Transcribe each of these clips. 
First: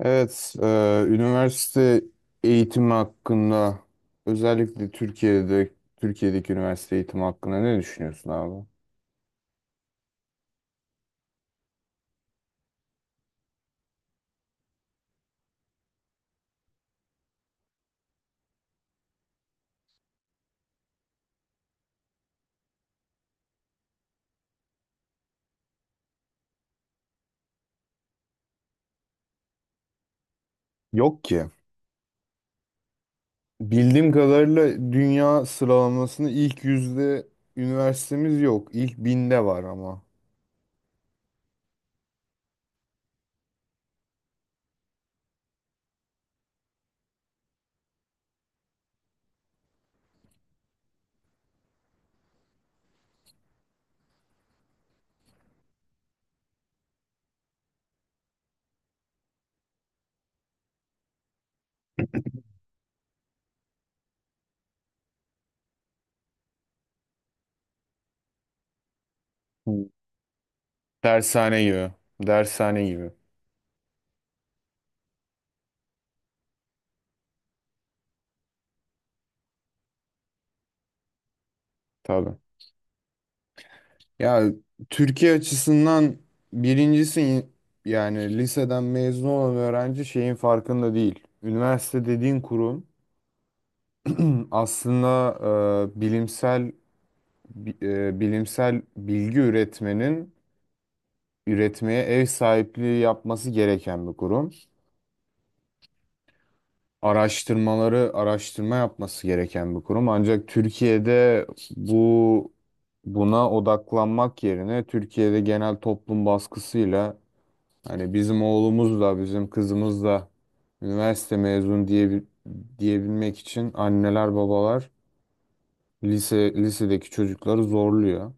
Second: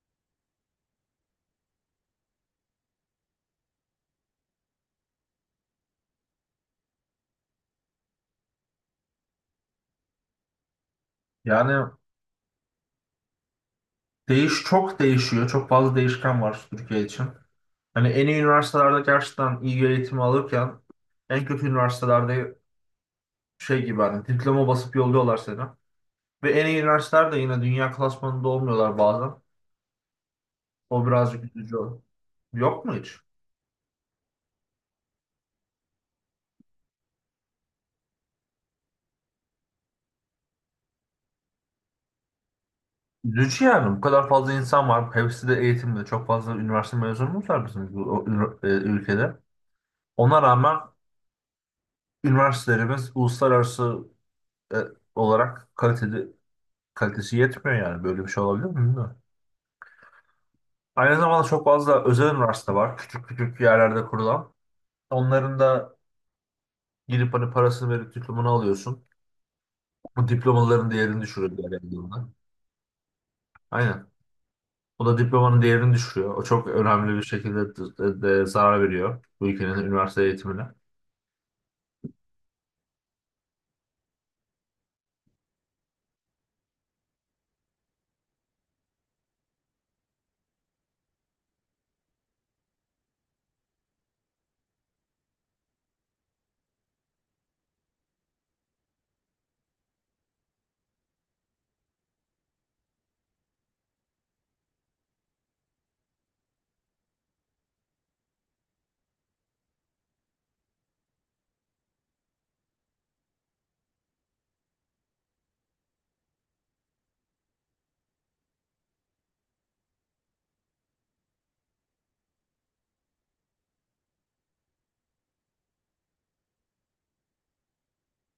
Evet, üniversite eğitimi hakkında özellikle Türkiye'deki üniversite eğitimi hakkında ne düşünüyorsun abi? Yani çok değişiyor. Çok fazla değişken var Türkiye için. Hani en iyi üniversitelerde gerçekten iyi bir eğitimi alırken en kötü üniversitelerde şey gibi hani diploma basıp yolluyorlar seni. Ve en iyi üniversiteler de yine dünya klasmanında olmuyorlar bazen. O Yok ki. birazcık üzücü. Yok mu hiç? Bildiğim kadarıyla dünya sıralamasında ilk yüzde üniversitemiz yok. İlk binde var ama. Üzücü yani. Bu kadar fazla insan var. Hepsi de eğitimde. Çok fazla üniversite mezunumuz var bizim bu ülkede. Ona rağmen üniversitelerimiz uluslararası e, olarak kalitesi yetmiyor yani. Böyle bir şey olabilir mi bilmiyorum. Aynı zamanda çok fazla özel üniversite var. Küçük küçük yerlerde kurulan. Onların da gidip hani parasını verip diplomanı alıyorsun. Hı. Bu diplomaların değerini düşürüyor Dershane diğer gibi. yandan. Dershane gibi. Aynen. O da diplomanın değerini düşürüyor. O çok önemli bir şekilde de, de zarar veriyor bu ülkenin üniversite eğitimine. Tabii. Ya, Türkiye açısından birincisi, yani liseden mezun olan öğrenci şeyin farkında değil. Üniversite dediğin kurum aslında e, bilimsel bilimsel bilgi üretmeye ev sahipliği yapması gereken bir kurum. Araştırma yapması gereken bir kurum. Ancak Türkiye'de bu buna odaklanmak yerine Türkiye'de genel toplum baskısıyla hani bizim oğlumuz da bizim kızımız da üniversite mezun diyebilmek için anneler babalar lisedeki çocukları zorluyor.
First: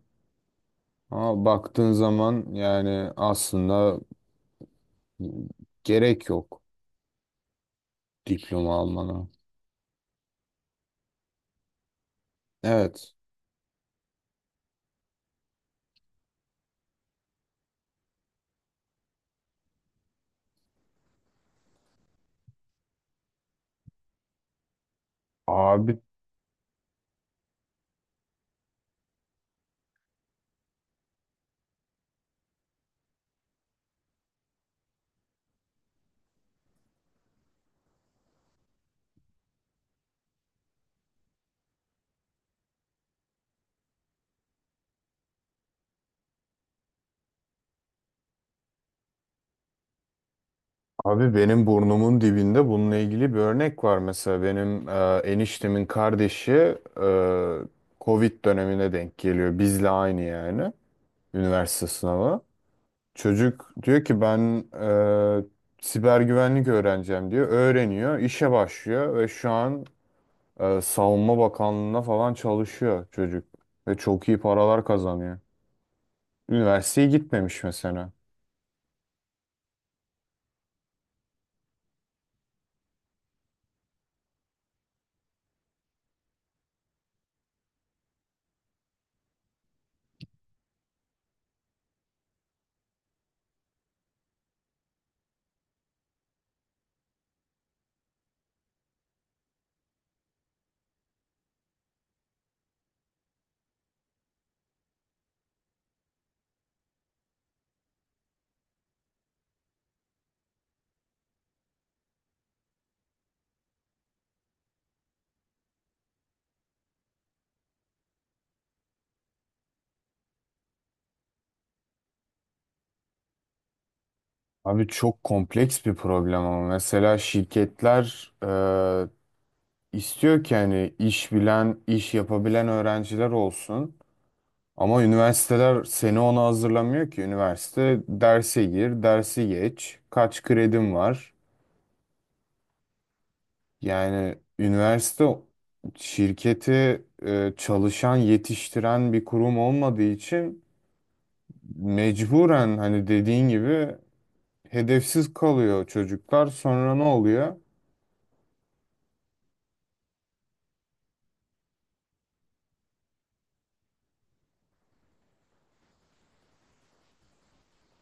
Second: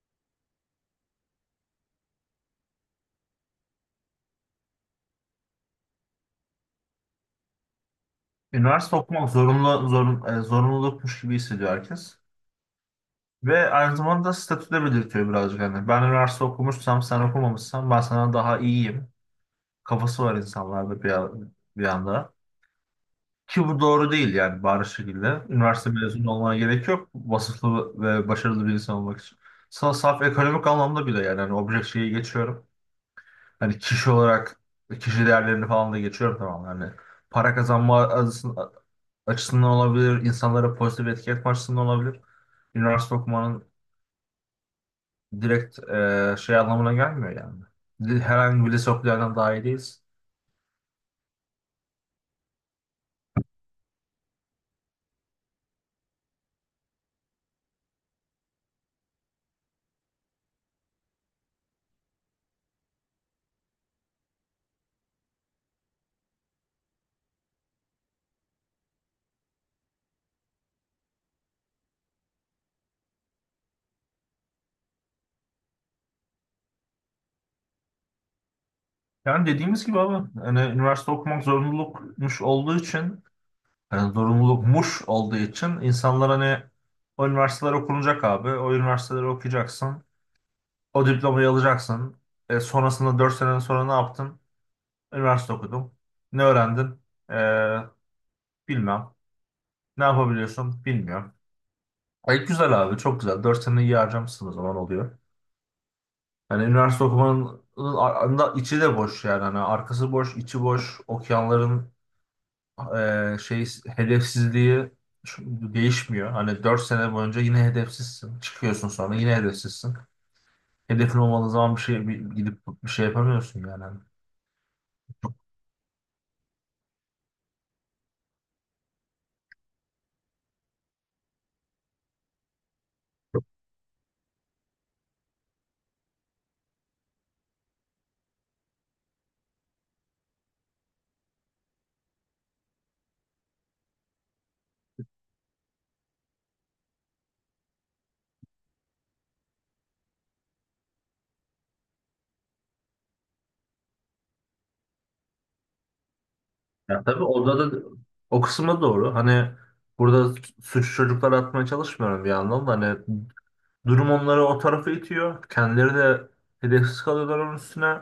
Ama baktığın zaman, yani aslında gerek yok diploma Üniversite almana. okumak zorunlulukmuş gibi hissediyor herkes. Evet. Ve aynı zamanda statüde belirtiyor birazcık. Yani ben üniversite okumuşsam sen okumamışsan ben sana daha iyiyim. Kafası var insanlarda bir anda. Ki bu doğru değil yani bariz şekilde. Üniversite Abi mezunu olmana gerek yok. Vasıflı ve başarılı bir insan olmak için. Saf ekonomik anlamda bile yani. Hani objek şeyi geçiyorum. Hani kişi olarak kişi değerlerini falan da geçiyorum tamam. Yani para kazanma açısından olabilir, insanlara pozitif etki etme açısından olabilir. Üniversite okumanın direkt anlamına gelmiyor yani. Herhangi bir lise okuyandan daha iyi değiliz. abi benim burnumun dibinde bununla ilgili bir örnek var. Mesela benim eniştemin kardeşi, e, Covid dönemine denk geliyor. Bizle aynı, yani üniversite sınavı. Çocuk diyor ki ben e, siber güvenlik öğreneceğim diyor. Öğreniyor, işe başlıyor ve şu an Savunma Bakanlığı'na falan çalışıyor çocuk. Ve çok iyi paralar kazanıyor. Üniversiteye gitmemiş mesela. Yani dediğimiz gibi abi, hani üniversite okumak zorunlulukmuş olduğu için, hani zorunlulukmuş olduğu için insanlar hani o üniversiteler okunacak abi, o üniversiteleri okuyacaksın, o diplomayı alacaksın. Sonrasında 4 sene sonra ne yaptın? Üniversite okudum. Ne öğrendin? E, bilmem. Ne yapabiliyorsun? Bilmiyorum. Ay güzel abi çok güzel. 4 sene iyi harcamışsın o zaman oluyor. Hani üniversite okumanın ar- anda içi de boş yani. Hani arkası boş, içi boş. Okuyanların e, şey hedefsizliği değişmiyor. Hani 4 sene boyunca yine hedefsizsin. Çıkıyorsun sonra yine hedefsizsin. Hedefin olmadığı zaman gidip bir şey yapamıyorsun yani. Abi, çok kompleks bir problem. Ama mesela şirketler istiyor ki hani iş bilen, iş yapabilen öğrenciler olsun. Ama üniversiteler seni ona hazırlamıyor ki. Üniversite derse gir, dersi geç, kaç kredim var. Yani üniversite şirketi çalışan, yetiştiren bir kurum olmadığı için, mecburen hani dediğin gibi hedefsiz kalıyor çocuklar. Sonra ne Ya tabii oluyor? orada da o kısma doğru. Hani burada suçu çocuklara atmaya çalışmıyorum bir yandan da hani durum onları o tarafa itiyor. Kendileri de hedefsiz kalıyorlar onun üstüne. Yani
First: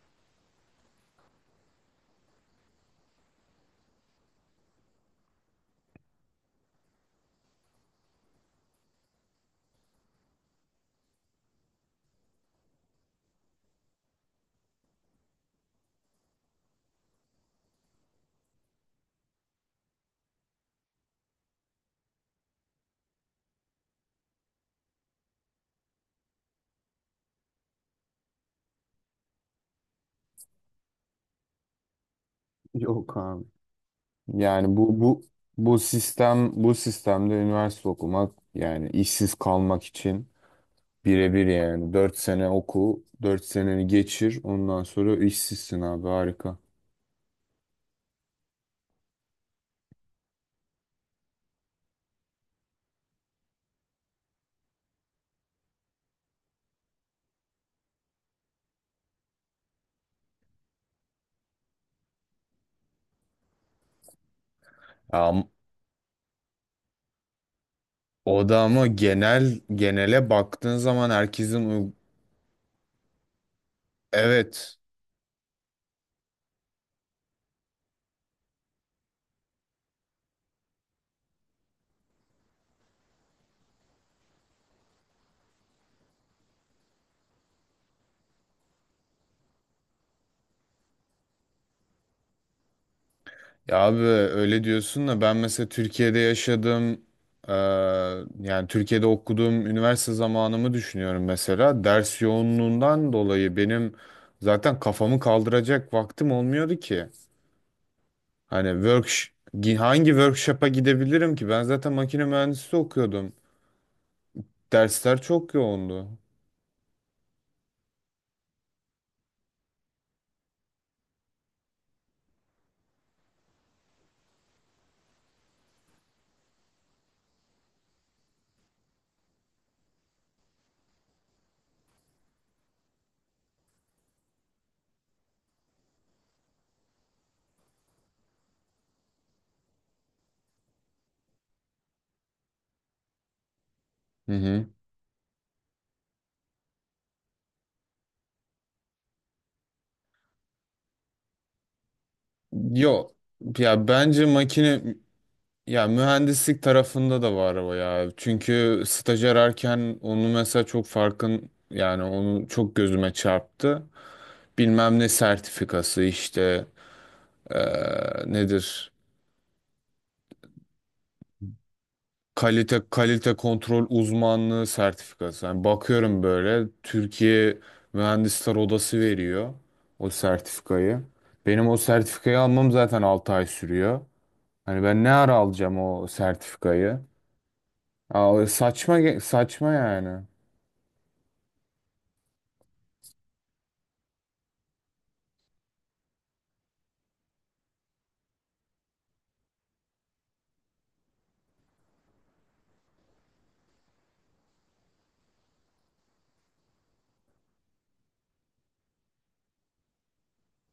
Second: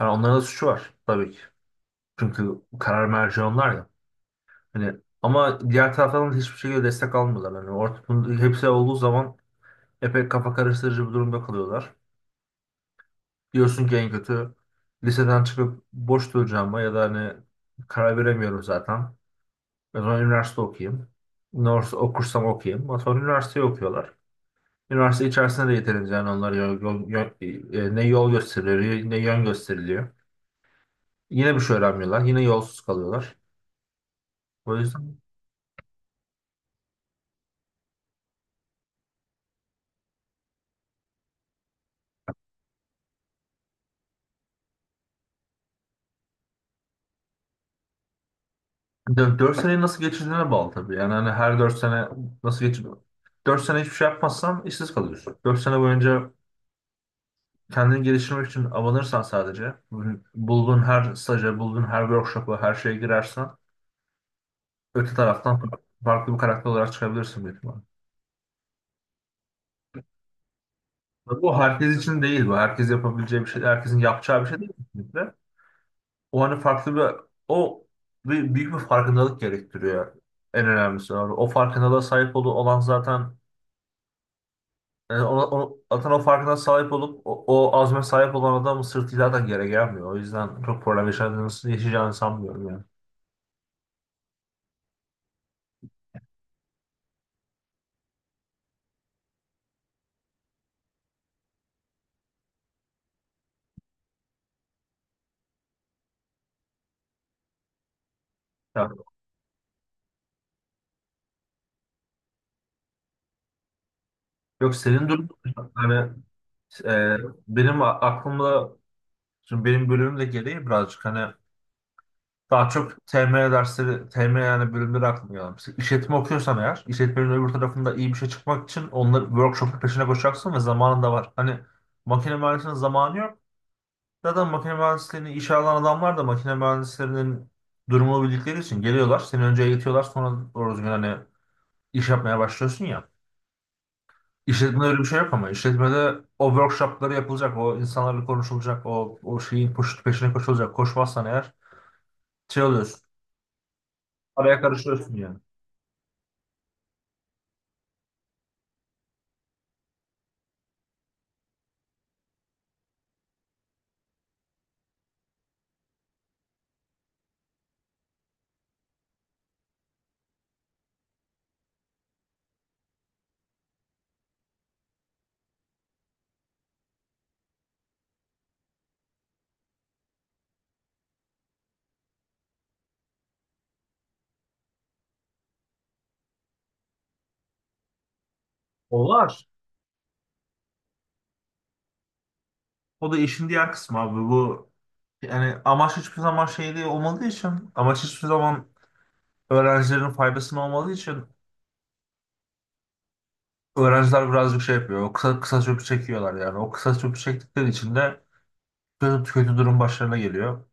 onların da suçu var tabii ki. Çünkü karar merci onlar ya. Hani ama diğer taraftan da hiçbir şekilde destek almıyorlar. Yani ortada hepsi olduğu zaman epey kafa karıştırıcı bir durumda kalıyorlar. Diyorsun ki en kötü liseden çıkıp boş duracağıma ya da hani karar veremiyorum zaten. O zaman üniversite okuyayım. Üniversite okursam okuyayım. Ama sonra üniversiteyi okuyorlar. Üniversite içerisinde de yeterince yani onlara ne yol gösteriliyor ne yön gösteriliyor. Yine bir şey öğrenmiyorlar. Yine yolsuz Yok kalıyorlar. abi. Yani O yüzden bu sistemde üniversite okumak, yani işsiz kalmak için birebir. Yani 4 sene oku, 4 seneni geçir, ondan sonra işsizsin abi, harika. 4 seneyi nasıl geçirdiğine bağlı tabii. Yani hani her 4 sene nasıl geçir 4 sene hiçbir şey yapmazsan işsiz kalıyorsun. 4 sene boyunca kendini geliştirmek için abanırsan sadece bulduğun her staja, bulduğun her workshop'a, her şeye girersen öte Ya, taraftan farklı bir karakter olarak çıkabilirsin büyük ihtimalle. o da ama genel genele baktığın zaman Bu herkesin uy- herkes için değil bu. Herkes yapabileceği bir şey, herkesin yapacağı bir şey değil evet kesinlikle. O hani farklı bir o bir büyük bir farkındalık gerektiriyor. En önemlisi abi. O farkındalığa sahip olan zaten yani zaten o farkına sahip olup o, o azme sahip olan adamın sırtı zaten yere gelmiyor. O yüzden çok problem yaşayacağını sanmıyorum yani. Ya abi, öyle diyorsun da ben mesela Türkiye'de yaşadım. Ee, Yani Türkiye'de okuduğum üniversite zamanımı düşünüyorum. Mesela ders yoğunluğundan dolayı benim zaten kafamı kaldıracak vaktim olmuyordu ki. Hani Ya, hangi workshop'a gidebilirim ki? Ben zaten makine mühendisi okuyordum. yok senin Dersler durum çok yoğundu. hani e, benim aklımda şimdi benim bölümüm de gereği birazcık hani daha çok TM dersleri, TM yani bölümleri aklıma gelen. Mesela işletme okuyorsan eğer, işletmenin öbür tarafında iyi bir şey çıkmak için onları workshop'un peşine koşacaksın ve zamanın da var. Hani makine mühendisliğinin zamanı yok. Zaten makine mühendisliğini işe alan adamlar da makine mühendislerinin durumunu bildikleri için geliyorlar. Seni önce eğitiyorlar sonra doğru düzgün hani iş yapmaya başlıyorsun ya. Hı hı. İşletmede öyle bir şey yok ama işletmede o workshopları yapılacak, o insanlarla konuşulacak, o, o şeyin peşine koşulacak. Koşmazsan eğer şey oluyorsun, Yok. Ya bence araya makine karışıyorsun yani. Ya, mühendislik tarafında da var o ya. Çünkü staj ararken onu mesela çok farkın, yani onu çok gözüme çarptı. Bilmem ne sertifikası işte, nedir? Kalite kontrol uzmanlığı sertifikası. Yani bakıyorum böyle Türkiye Mühendisler Odası veriyor o sertifikayı. Benim o sertifikayı almam zaten 6 ay sürüyor. Hani ben ne ara alacağım o sertifikayı? Aa, O var. saçma yani. O da işin diğer kısmı abi. Bu yani amaç hiçbir zaman şey değil olmadığı için, amaç hiçbir zaman öğrencilerin faydasına olmadığı için öğrenciler birazcık şey yapıyor. O kısa kısa çöpü çekiyorlar yani. O kısa çöpü çektikleri için de kötü, kötü durum başlarına geliyor.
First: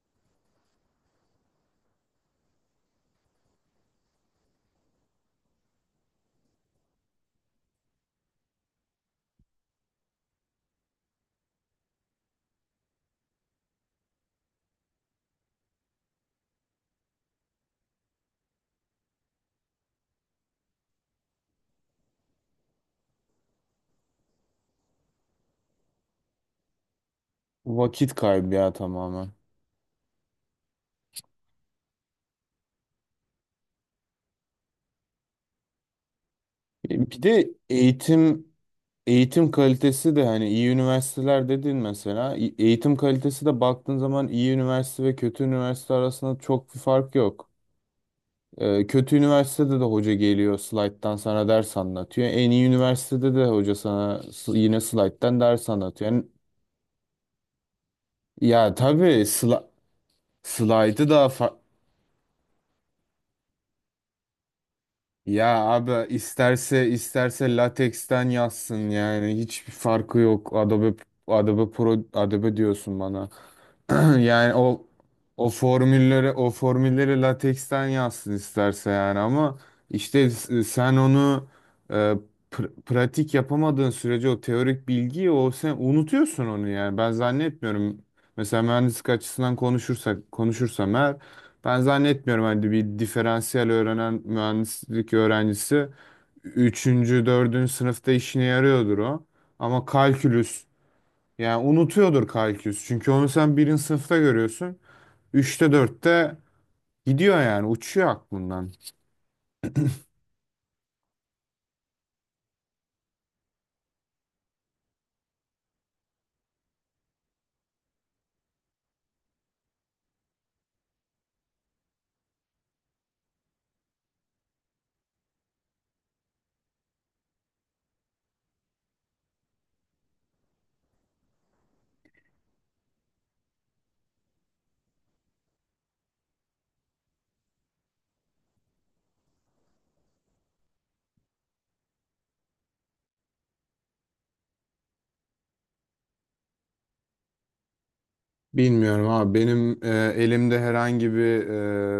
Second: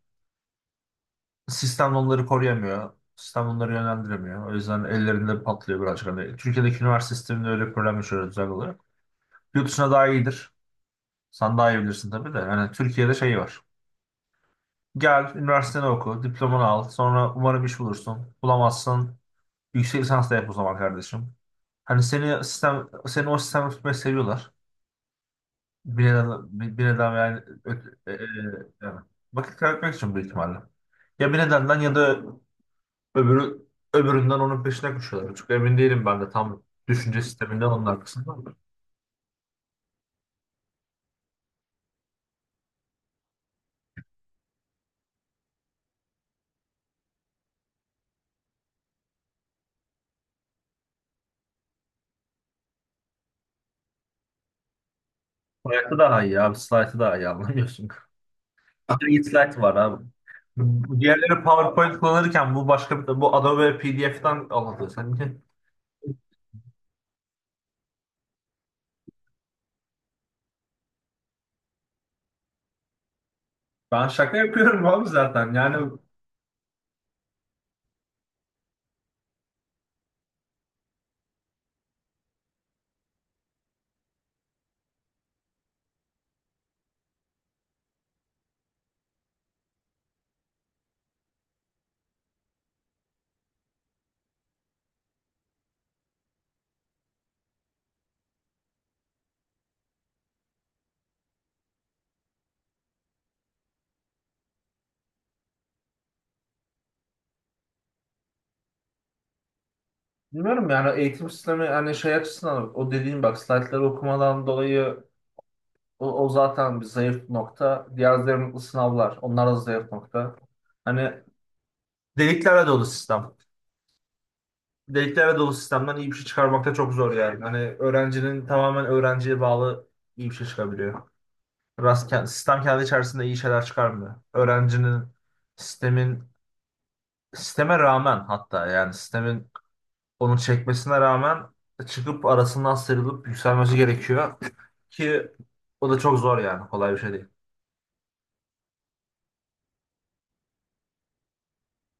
Sistem onları koruyamıyor. Sistem onları yönlendiremiyor. O yüzden ellerinde patlıyor birazcık. Hani Türkiye'deki üniversite sisteminde öyle bir problem yaşıyoruz özel olarak. Yurt dışına daha iyidir. Sen daha iyi bilirsin tabii de. Yani Türkiye'de şey var. Gel, üniversiteni oku, diplomanı al. Sonra umarım iş bulursun. Bulamazsın. Yüksek lisans da yap o zaman kardeşim. Hani seni sistem, seni o sistemde tutmayı seviyorlar. Bir neden, bir, bir neden yani, ö- e, Vakit e, kaybı ya, yani tamamen. vakit kaybetmek için büyük ihtimalle. Ya bir nedenden ya da öbürü, öbüründen onun peşine koşuyorlar. Çok emin değilim ben de tam Bir düşünce de sisteminden onun arkasında. eğitim kalitesi de. Hani iyi üniversiteler dedin mesela, eğitim kalitesi de baktığın zaman iyi üniversite ve kötü üniversite arasında çok bir fark yok. Kötü üniversitede de hoca geliyor, slayttan sana ders anlatıyor. En iyi üniversitede de hoca sana yine slayttan ders Hayatta anlatıyor. daha Yani, iyi abi. Slide'ı daha iyi anlamıyorsun. ya Bir tabii, slide var abi. Bu slaytı daha diğerleri fa- PowerPoint kullanırken bu başka bir bu Adobe PDF'den alındı sanki. Ya abi, isterse lateksten yazsın, yani hiçbir farkı yok. Adobe, Adobe Pro, Adobe diyorsun bana. Ben şaka Yani yapıyorum o abi o zaten. Yani formülleri lateksten yazsın isterse, yani ama işte, sen onu, e, pratik yapamadığın sürece o teorik bilgiyi, o, sen unutuyorsun onu yani. Ben zannetmiyorum. Mesela mühendislik açısından konuşursam eğer, ben zannetmiyorum hani bir diferansiyel öğrenen mühendislik öğrencisi üçüncü dördüncü sınıfta işine yarıyordur o. Ama kalkülüs, yani unutuyordur kalkülüs. Çünkü onu sen 1. sınıfta görüyorsun. Üçte dörtte gidiyor yani, uçuyor aklından. bilmiyorum yani eğitim sistemi hani şey açısından o dediğim bak slaytları okumadan dolayı o, o zaten bir zayıf nokta. Diğer zayıf sınavlar onlar da zayıf nokta. Hani deliklerle dolu sistem. Deliklerle dolu sistemden iyi bir şey çıkarmak da çok zor yani. Hani öğrencinin tamamen öğrenciye bağlı iyi bir şey çıkabiliyor. Sistem kendi içerisinde iyi şeyler çıkarmıyor. Öğrencinin sistemin sisteme rağmen hatta yani sistemin onu çekmesine rağmen çıkıp arasından sıyrılıp yükselmesi gerekiyor ki o da çok zor yani kolay bir şey değil. Bilmiyorum abi, benim elimde herhangi bir,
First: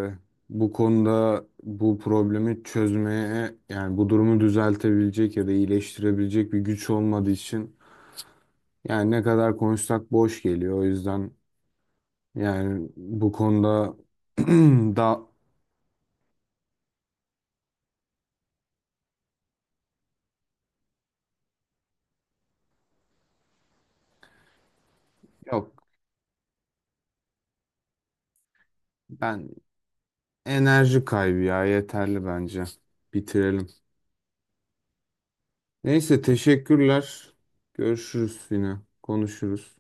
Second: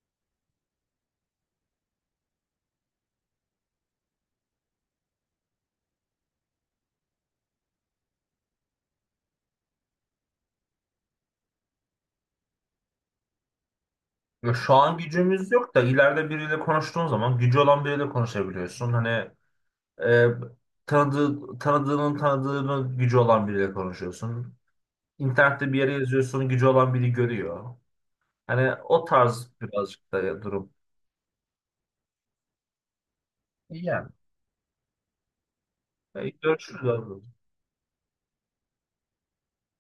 e, bu konuda bu problemi çözmeye, yani bu durumu düzeltebilecek ya da iyileştirebilecek bir güç olmadığı için, yani ne kadar konuşsak boş geliyor. O yüzden yani bu konuda, Ya şu an da gücümüz yok da ileride biriyle konuştuğun zaman gücü olan biriyle konuşabiliyorsun. Hani e, tanıdığının tanıdığının gücü olan biriyle konuşuyorsun. İnternette yok. bir yere yazıyorsun gücü olan biri görüyor. Hani o Ben, tarz birazcık da durum. enerji kaybı ya, yeterli bence. Bitirelim. İyi yani. Neyse, E, görüşürüz abi. teşekkürler. Görüşürüz yine. Konuşuruz.